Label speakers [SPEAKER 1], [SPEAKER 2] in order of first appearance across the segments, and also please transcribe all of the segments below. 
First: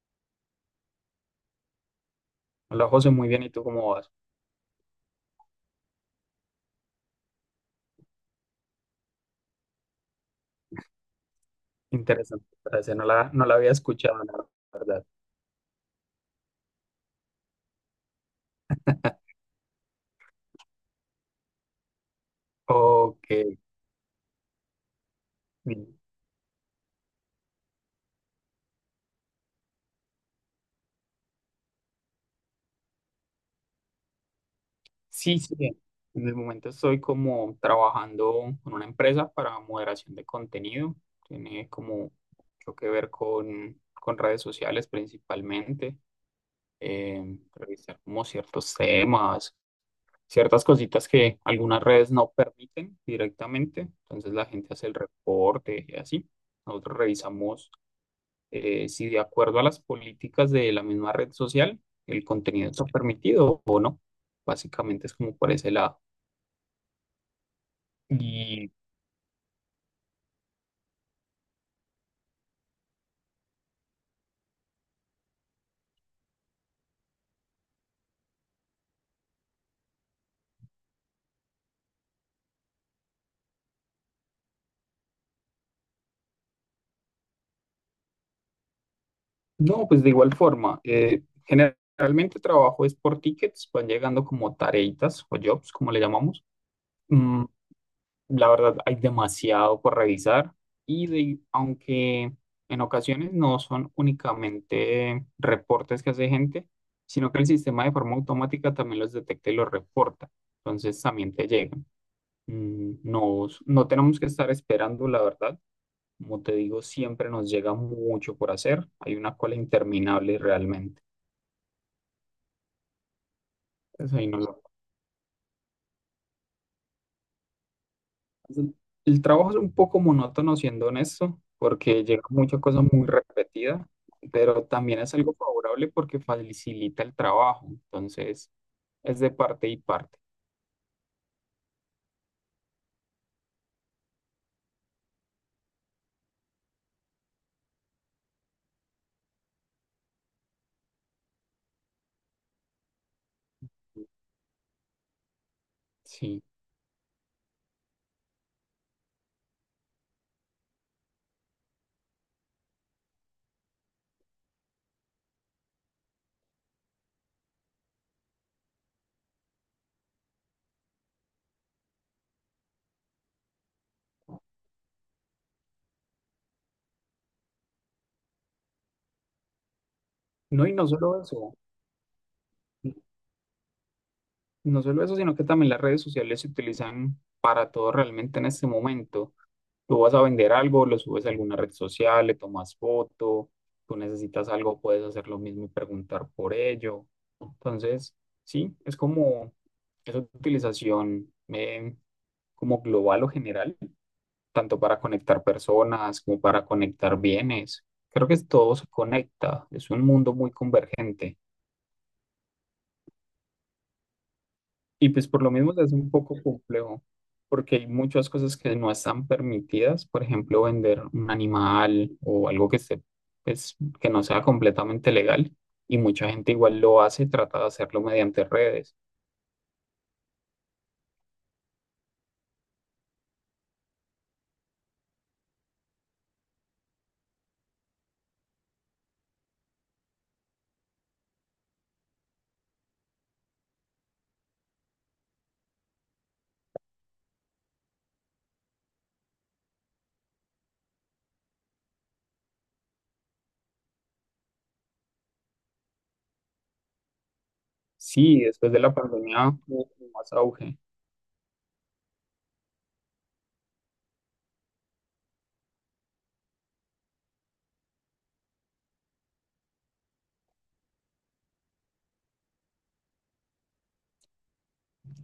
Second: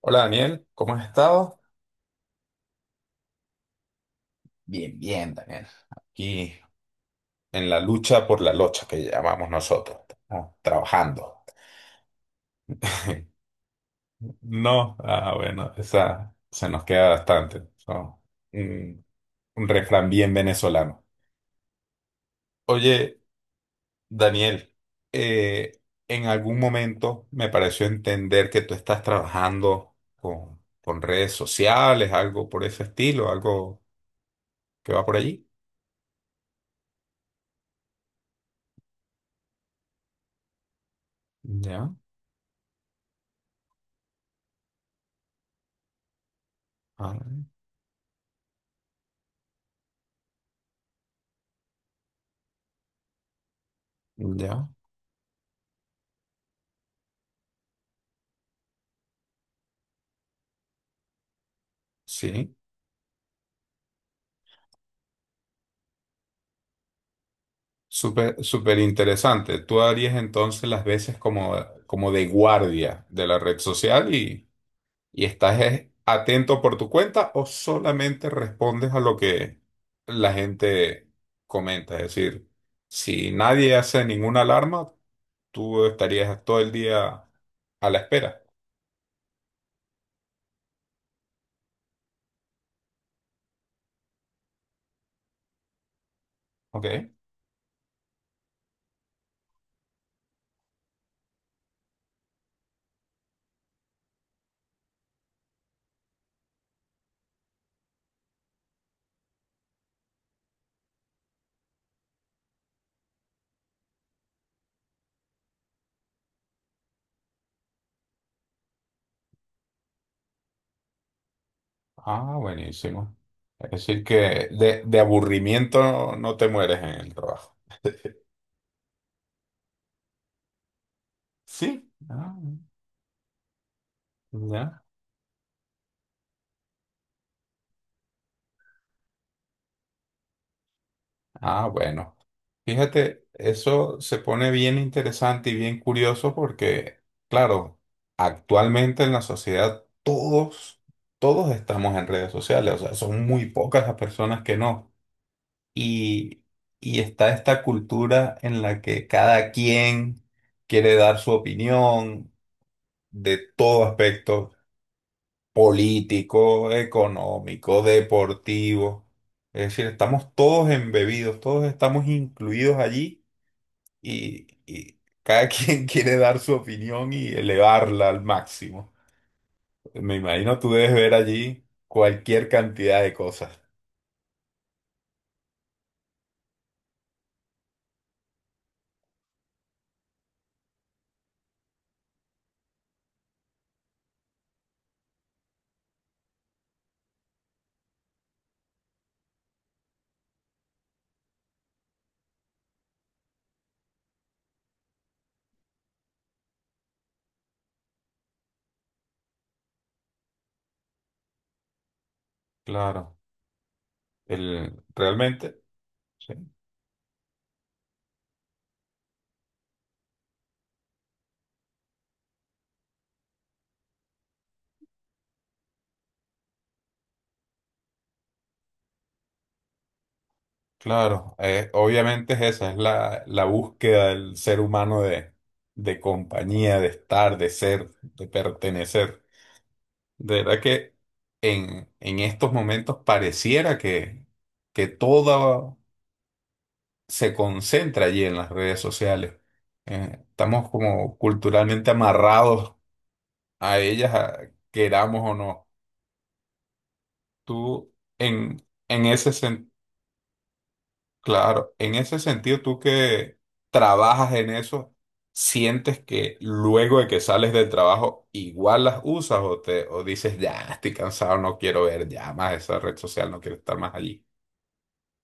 [SPEAKER 1] Hola Daniel, ¿cómo has estado?
[SPEAKER 2] Hola José, muy bien. ¿Y tú cómo vas?
[SPEAKER 1] Bien, bien, Daniel. Aquí en la lucha por la locha que llamamos nosotros, estamos trabajando.
[SPEAKER 2] Interesante frase. No la, no la había escuchado, la
[SPEAKER 1] No,
[SPEAKER 2] verdad.
[SPEAKER 1] bueno, esa se nos queda bastante, ¿no? un, un refrán bien venezolano. Oye,
[SPEAKER 2] Ok.
[SPEAKER 1] Daniel, eh,
[SPEAKER 2] Bien.
[SPEAKER 1] en algún momento me pareció entender que tú estás trabajando con redes sociales, algo por ese estilo, algo que va por allí.
[SPEAKER 2] Sí, sí. Bien. En el momento estoy como trabajando con una empresa para moderación de contenido. Tiene
[SPEAKER 1] Ya,
[SPEAKER 2] como mucho que ver con redes sociales principalmente.
[SPEAKER 1] ah,
[SPEAKER 2] Revisar como ciertos temas, ciertas cositas que algunas redes no permiten directamente. Entonces la
[SPEAKER 1] ya,
[SPEAKER 2] gente hace el reporte y así. Nosotros revisamos. Si de acuerdo a las políticas de la misma red social, el
[SPEAKER 1] sí.
[SPEAKER 2] contenido está permitido o no. Básicamente es como por ese lado.
[SPEAKER 1] Súper,
[SPEAKER 2] Y
[SPEAKER 1] súper interesante. Tú harías entonces las veces como de guardia de la red social y estás atento por tu cuenta, o solamente respondes a lo que la gente comenta. Es decir, si nadie hace ninguna alarma, tú estarías todo el día a la espera.
[SPEAKER 2] no, pues de igual forma, generalmente trabajo es por tickets, van llegando como tareitas o jobs, como le llamamos.
[SPEAKER 1] Ok.
[SPEAKER 2] Mm, la verdad, hay demasiado por revisar y aunque en ocasiones no son únicamente reportes que hace gente, sino que el sistema de forma automática también los detecta y los reporta. Entonces también te llegan. No, no tenemos que estar esperando, la verdad. Como te digo, siempre nos llega mucho por hacer. Hay una cola interminable realmente.
[SPEAKER 1] Ah, buenísimo. Es decir,
[SPEAKER 2] Entonces, ahí no
[SPEAKER 1] que
[SPEAKER 2] lo-
[SPEAKER 1] de aburrimiento no te mueres en el trabajo.
[SPEAKER 2] El trabajo es un poco monótono, siendo honesto,
[SPEAKER 1] Sí.
[SPEAKER 2] porque llega
[SPEAKER 1] Ah,
[SPEAKER 2] mucha cosa muy repetida, pero
[SPEAKER 1] ya.
[SPEAKER 2] también es algo favorable porque facilita el trabajo. Entonces, es de parte y parte.
[SPEAKER 1] Ah, bueno. Fíjate, eso se pone bien interesante y bien curioso porque, claro, actualmente en la sociedad todos estamos en redes sociales, o sea, son muy pocas las personas que no.
[SPEAKER 2] Sí.
[SPEAKER 1] Y, y está esta cultura en la que cada quien quiere dar su opinión de todo aspecto político, económico, deportivo. Es decir, estamos todos embebidos, todos estamos incluidos allí y cada quien quiere dar su opinión y elevarla al máximo. Me imagino
[SPEAKER 2] No,
[SPEAKER 1] tú
[SPEAKER 2] y no
[SPEAKER 1] debes ver
[SPEAKER 2] solo eso.
[SPEAKER 1] allí cualquier cantidad de cosas.
[SPEAKER 2] No solo eso, sino que también las redes sociales se utilizan para todo realmente en este momento. Tú vas a vender algo, lo subes a alguna red social, le tomas foto, tú necesitas algo, puedes hacer lo mismo y preguntar por ello. Entonces, sí, es como esa utilización, como global o general, tanto para conectar personas como para conectar bienes. Creo que todo se conecta, es un mundo muy convergente.
[SPEAKER 1] Claro,
[SPEAKER 2] Y pues por lo
[SPEAKER 1] realmente,
[SPEAKER 2] mismo es un
[SPEAKER 1] sí,
[SPEAKER 2] poco complejo, porque hay muchas cosas que no están permitidas, por ejemplo, vender un animal o algo que esté, pues, que no sea completamente legal, y mucha gente igual lo hace, trata de hacerlo mediante redes.
[SPEAKER 1] claro, obviamente es esa, es la búsqueda del ser humano de compañía, de estar, de ser, de pertenecer. De verdad que en estos momentos pareciera que toda se concentra allí en las redes sociales. Estamos como culturalmente amarrados a ellas, queramos o no. Tú,
[SPEAKER 2] Sí,
[SPEAKER 1] en,
[SPEAKER 2] después de la
[SPEAKER 1] en ese
[SPEAKER 2] pandemia
[SPEAKER 1] sen-
[SPEAKER 2] hubo como más auge.
[SPEAKER 1] claro, en ese sentido, tú que trabajas en eso, ¿sientes que luego de que sales del trabajo igual las usas, o te, o dices, ya, estoy cansado, no quiero ver ya más esa red social, no quiero estar más allí?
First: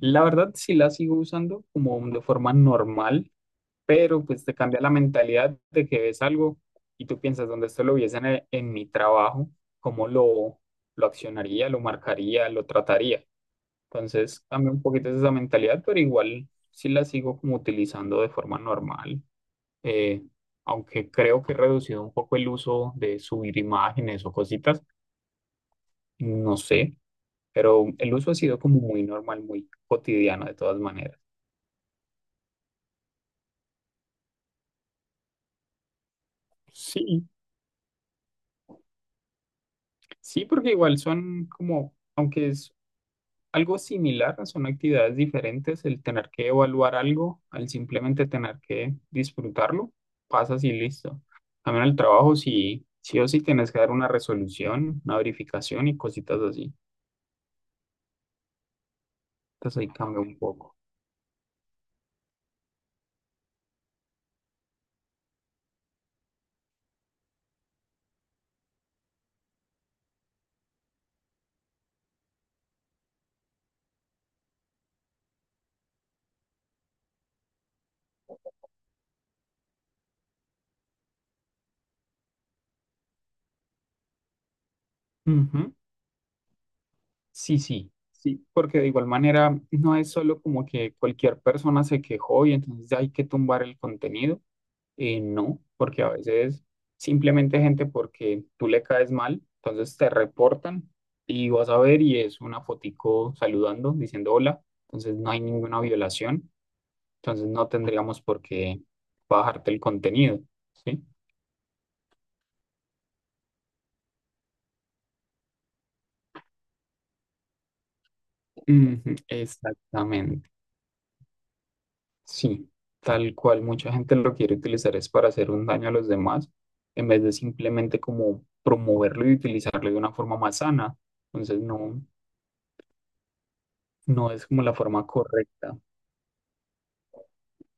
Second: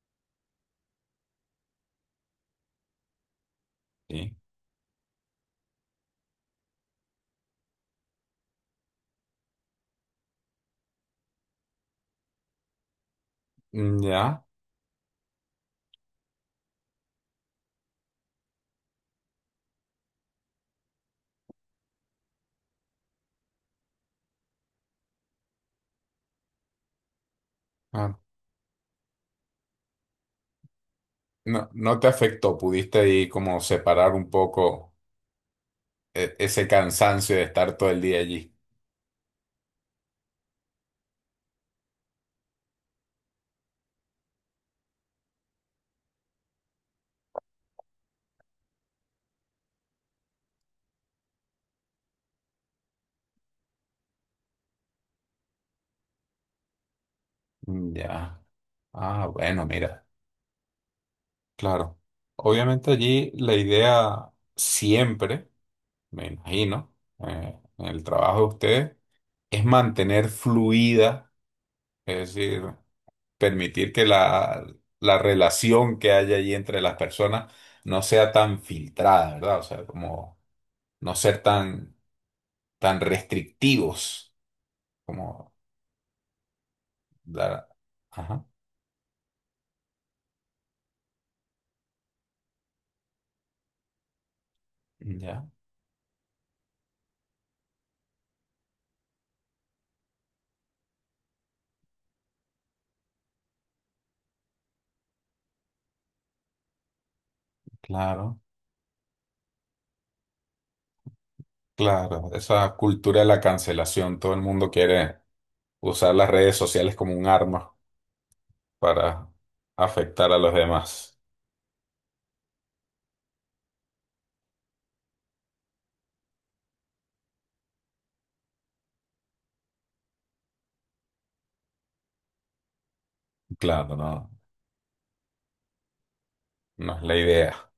[SPEAKER 2] La verdad sí la sigo usando como de forma normal, pero
[SPEAKER 1] Sí.
[SPEAKER 2] pues te cambia la mentalidad de que ves algo y tú piensas, donde esto lo viesen en mi trabajo, ¿cómo lo accionaría, lo marcaría, lo trataría?
[SPEAKER 1] Mm,
[SPEAKER 2] Entonces
[SPEAKER 1] ya.
[SPEAKER 2] cambia un poquito esa mentalidad, pero igual sí la sigo como utilizando de forma normal, eh, aunque creo que he reducido un poco el uso de subir imágenes o cositas, no sé, pero el
[SPEAKER 1] Ah,
[SPEAKER 2] uso ha sido como muy normal, muy cotidiano de todas maneras.
[SPEAKER 1] no, no te afectó, pudiste ahí como separar un poco ese
[SPEAKER 2] Sí,
[SPEAKER 1] cansancio de estar todo el día allí.
[SPEAKER 2] sí, porque igual son como, aunque es algo similar, son actividades diferentes, el tener que evaluar algo, al simplemente tener que disfrutarlo, pasas y listo. También el trabajo, si sí, sí o sí tienes que dar una resolución, una verificación y cositas así.
[SPEAKER 1] Mm, ya. Ah, bueno,
[SPEAKER 2] Entonces ahí
[SPEAKER 1] mira,
[SPEAKER 2] cambia un poco.
[SPEAKER 1] claro. Obviamente allí la idea siempre, me imagino, en el trabajo de ustedes, es mantener fluida, es decir, permitir que la relación que haya allí entre las personas no sea tan filtrada, ¿verdad? O sea, como no ser tan, tan restrictivos, como
[SPEAKER 2] Ujú. Sí,
[SPEAKER 1] dar...
[SPEAKER 2] sí,
[SPEAKER 1] Ajá,
[SPEAKER 2] sí, porque de igual manera no es solo como que cualquier persona se quejó y entonces ya hay que tumbar el contenido.
[SPEAKER 1] ya,
[SPEAKER 2] No, porque a veces simplemente gente porque tú le caes mal, entonces te reportan y vas a ver y es una fotico saludando, diciendo hola, entonces no hay ninguna violación, entonces no tendríamos
[SPEAKER 1] claro.
[SPEAKER 2] por qué bajarte el contenido, ¿sí?
[SPEAKER 1] Claro, esa cultura de la cancelación, todo el mundo quiere usar las redes sociales como un arma
[SPEAKER 2] Ujú,
[SPEAKER 1] para afectar a
[SPEAKER 2] exactamente,
[SPEAKER 1] los demás.
[SPEAKER 2] sí, tal cual mucha gente lo quiere utilizar es para hacer un daño a los demás, en vez de simplemente como promoverlo y utilizarlo de una forma más sana, entonces no,
[SPEAKER 1] Claro, no,
[SPEAKER 2] no es como la forma correcta.
[SPEAKER 1] no es la idea.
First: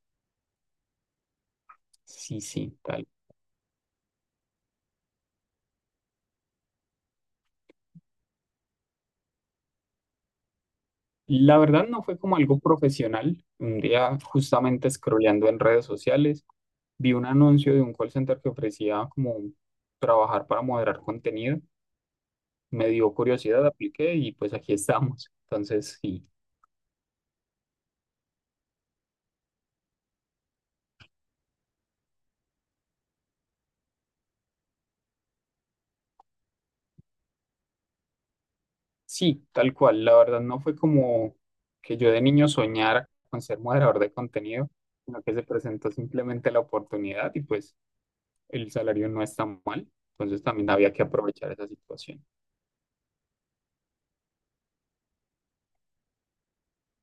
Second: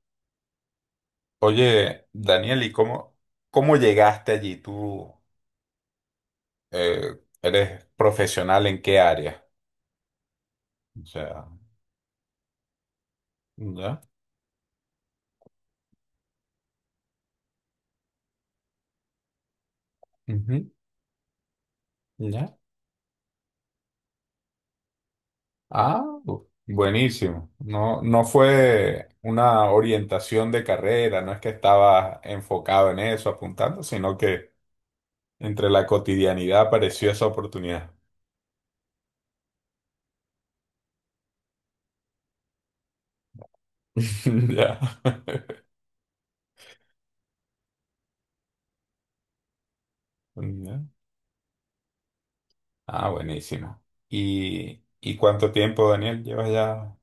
[SPEAKER 1] Oye,
[SPEAKER 2] Sí,
[SPEAKER 1] Daniel, ¿y
[SPEAKER 2] sí, tal.
[SPEAKER 1] cómo, cómo llegaste allí? ¿Tú eres profesional en qué área? O sea,
[SPEAKER 2] La verdad no fue como algo profesional. Un
[SPEAKER 1] ya,
[SPEAKER 2] día, justamente scrolleando en redes sociales, vi un anuncio de un call center que ofrecía como trabajar para
[SPEAKER 1] ujú,
[SPEAKER 2] moderar contenido.
[SPEAKER 1] ya.
[SPEAKER 2] Me dio curiosidad, apliqué y pues aquí estamos. Entonces,
[SPEAKER 1] Ah,
[SPEAKER 2] sí,
[SPEAKER 1] buenísimo. No, no fue una orientación de carrera, no es que estaba enfocado en eso, apuntando, sino que entre la cotidianidad apareció esa oportunidad.
[SPEAKER 2] sí, tal cual. La verdad no fue como que yo de niño soñara con ser moderador de contenido,
[SPEAKER 1] Ya.
[SPEAKER 2] sino que se presentó simplemente la oportunidad y pues el salario no está mal. Entonces también
[SPEAKER 1] Ya.
[SPEAKER 2] había que aprovechar esa situación.
[SPEAKER 1] Ah, buenísimo. Y cuánto tiempo, Daniel, llevas ya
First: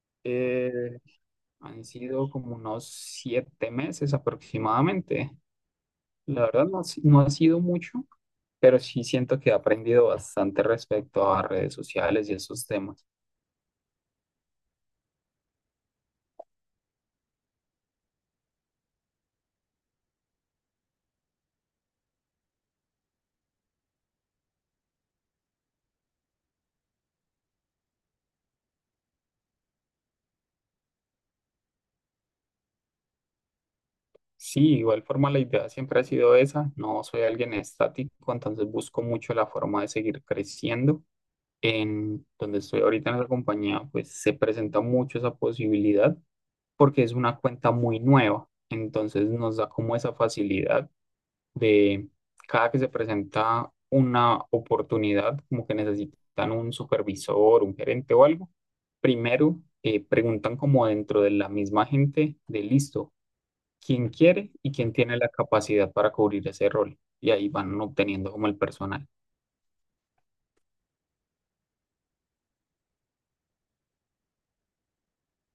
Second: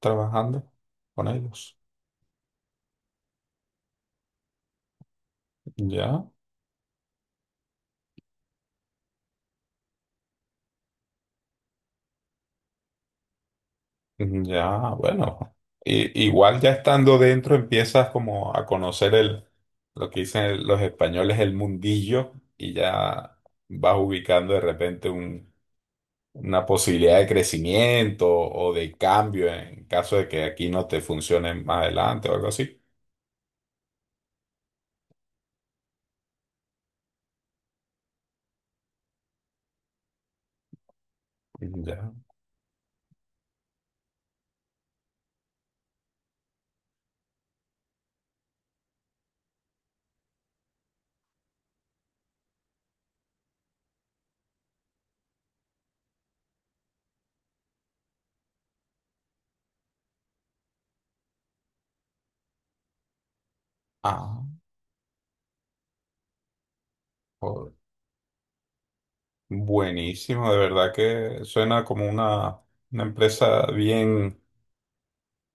[SPEAKER 1] trabajando
[SPEAKER 2] Eh,
[SPEAKER 1] con ellos?
[SPEAKER 2] Han sido como unos 7 meses aproximadamente.
[SPEAKER 1] Ya,
[SPEAKER 2] La verdad no, ha si- no ha sido mucho, pero sí siento que he aprendido bastante respecto a redes sociales y esos temas.
[SPEAKER 1] ya, bueno. Igual ya estando dentro empiezas como a conocer lo que dicen los españoles, el mundillo, y ya vas ubicando de repente un una posibilidad de crecimiento o de cambio en caso de que aquí no te funcione más adelante o algo así.
[SPEAKER 2] Sí, igual forma la idea siempre ha sido esa. No soy alguien estático, entonces busco mucho la forma de seguir creciendo.
[SPEAKER 1] Ya.
[SPEAKER 2] En donde estoy ahorita en la compañía, pues se presenta mucho esa posibilidad porque es una cuenta muy nueva. Entonces nos da como esa facilidad de cada que se presenta una oportunidad, como que necesitan un supervisor, un gerente o algo, primero preguntan como dentro de la misma gente de listo, quién
[SPEAKER 1] Ah,
[SPEAKER 2] quiere y quién tiene la capacidad para cubrir ese rol. Y ahí
[SPEAKER 1] joder.
[SPEAKER 2] van obteniendo como el personal.
[SPEAKER 1] Buenísimo, de verdad que suena como una empresa bien,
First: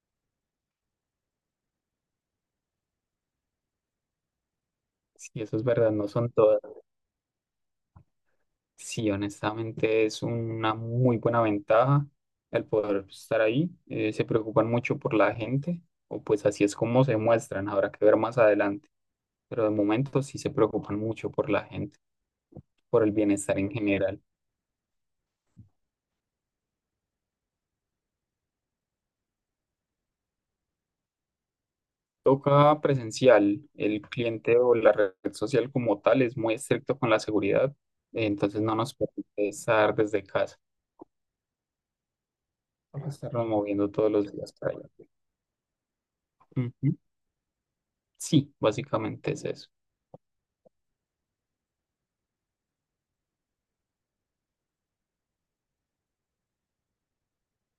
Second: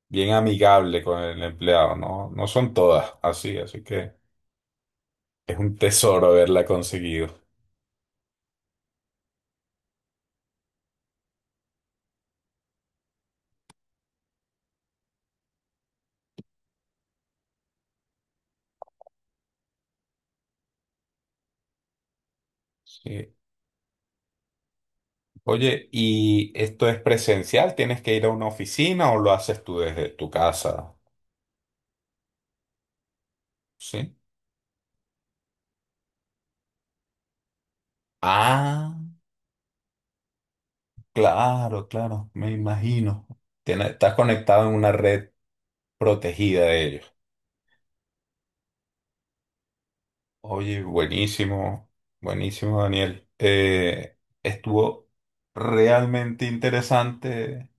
[SPEAKER 1] bien amigable con el empleado, ¿no? No son todas así, así que
[SPEAKER 2] Si
[SPEAKER 1] es
[SPEAKER 2] eso es
[SPEAKER 1] un
[SPEAKER 2] verdad, no
[SPEAKER 1] tesoro
[SPEAKER 2] son todas.
[SPEAKER 1] haberla conseguido.
[SPEAKER 2] Sí, honestamente es una muy buena ventaja el poder estar ahí. Se preocupan mucho por la gente, o pues así es como se muestran. Habrá que ver más adelante. Pero de momento sí se preocupan mucho por la gente, por el
[SPEAKER 1] Sí.
[SPEAKER 2] bienestar en general.
[SPEAKER 1] Oye, ¿y esto es presencial? ¿Tienes que ir a una oficina o lo haces tú desde tu casa?
[SPEAKER 2] Toca presencial, el
[SPEAKER 1] Sí.
[SPEAKER 2] cliente o la red social como tal es muy estricto con la seguridad, entonces no nos
[SPEAKER 1] Ah.
[SPEAKER 2] permite estar desde casa,
[SPEAKER 1] Claro, claro, me
[SPEAKER 2] para
[SPEAKER 1] imagino.
[SPEAKER 2] estarnos moviendo todos
[SPEAKER 1] Estás
[SPEAKER 2] los días
[SPEAKER 1] conectado
[SPEAKER 2] para
[SPEAKER 1] en
[SPEAKER 2] allá.
[SPEAKER 1] una red protegida de
[SPEAKER 2] Ujú.
[SPEAKER 1] ellos.
[SPEAKER 2] Sí, básicamente es eso.
[SPEAKER 1] Oye, buenísimo, buenísimo, Daniel. Estuvo realmente interesante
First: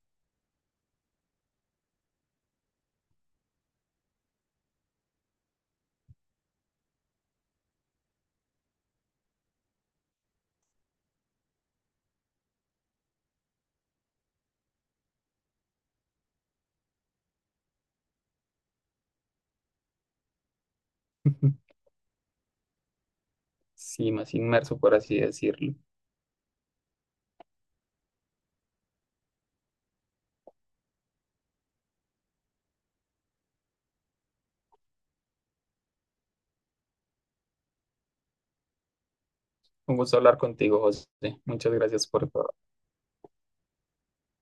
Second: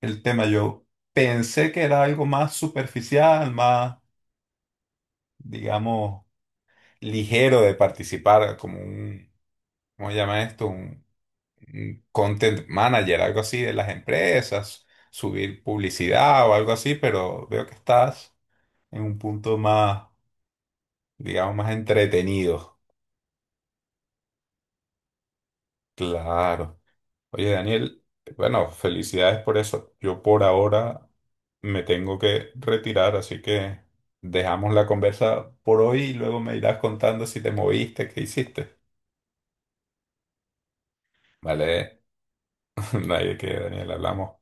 [SPEAKER 1] el tema. Yo pensé que era algo más superficial, más, digamos, ligero de participar, como un, ¿cómo se llama esto? Un content manager, algo así de las empresas, subir publicidad o algo así, pero veo que estás en un punto más, digamos, más entretenido.
[SPEAKER 2] Sí, más inmerso, por así decirlo.
[SPEAKER 1] Claro. Oye, Daniel, bueno, felicidades por eso. Yo por ahora me tengo que retirar, así que dejamos la conversa por hoy y luego me irás contando si te moviste, qué hiciste.
[SPEAKER 2] Un gusto hablar contigo, José. Muchas
[SPEAKER 1] Vale,
[SPEAKER 2] gracias por todo.
[SPEAKER 1] nadie que Daniel, hablamos.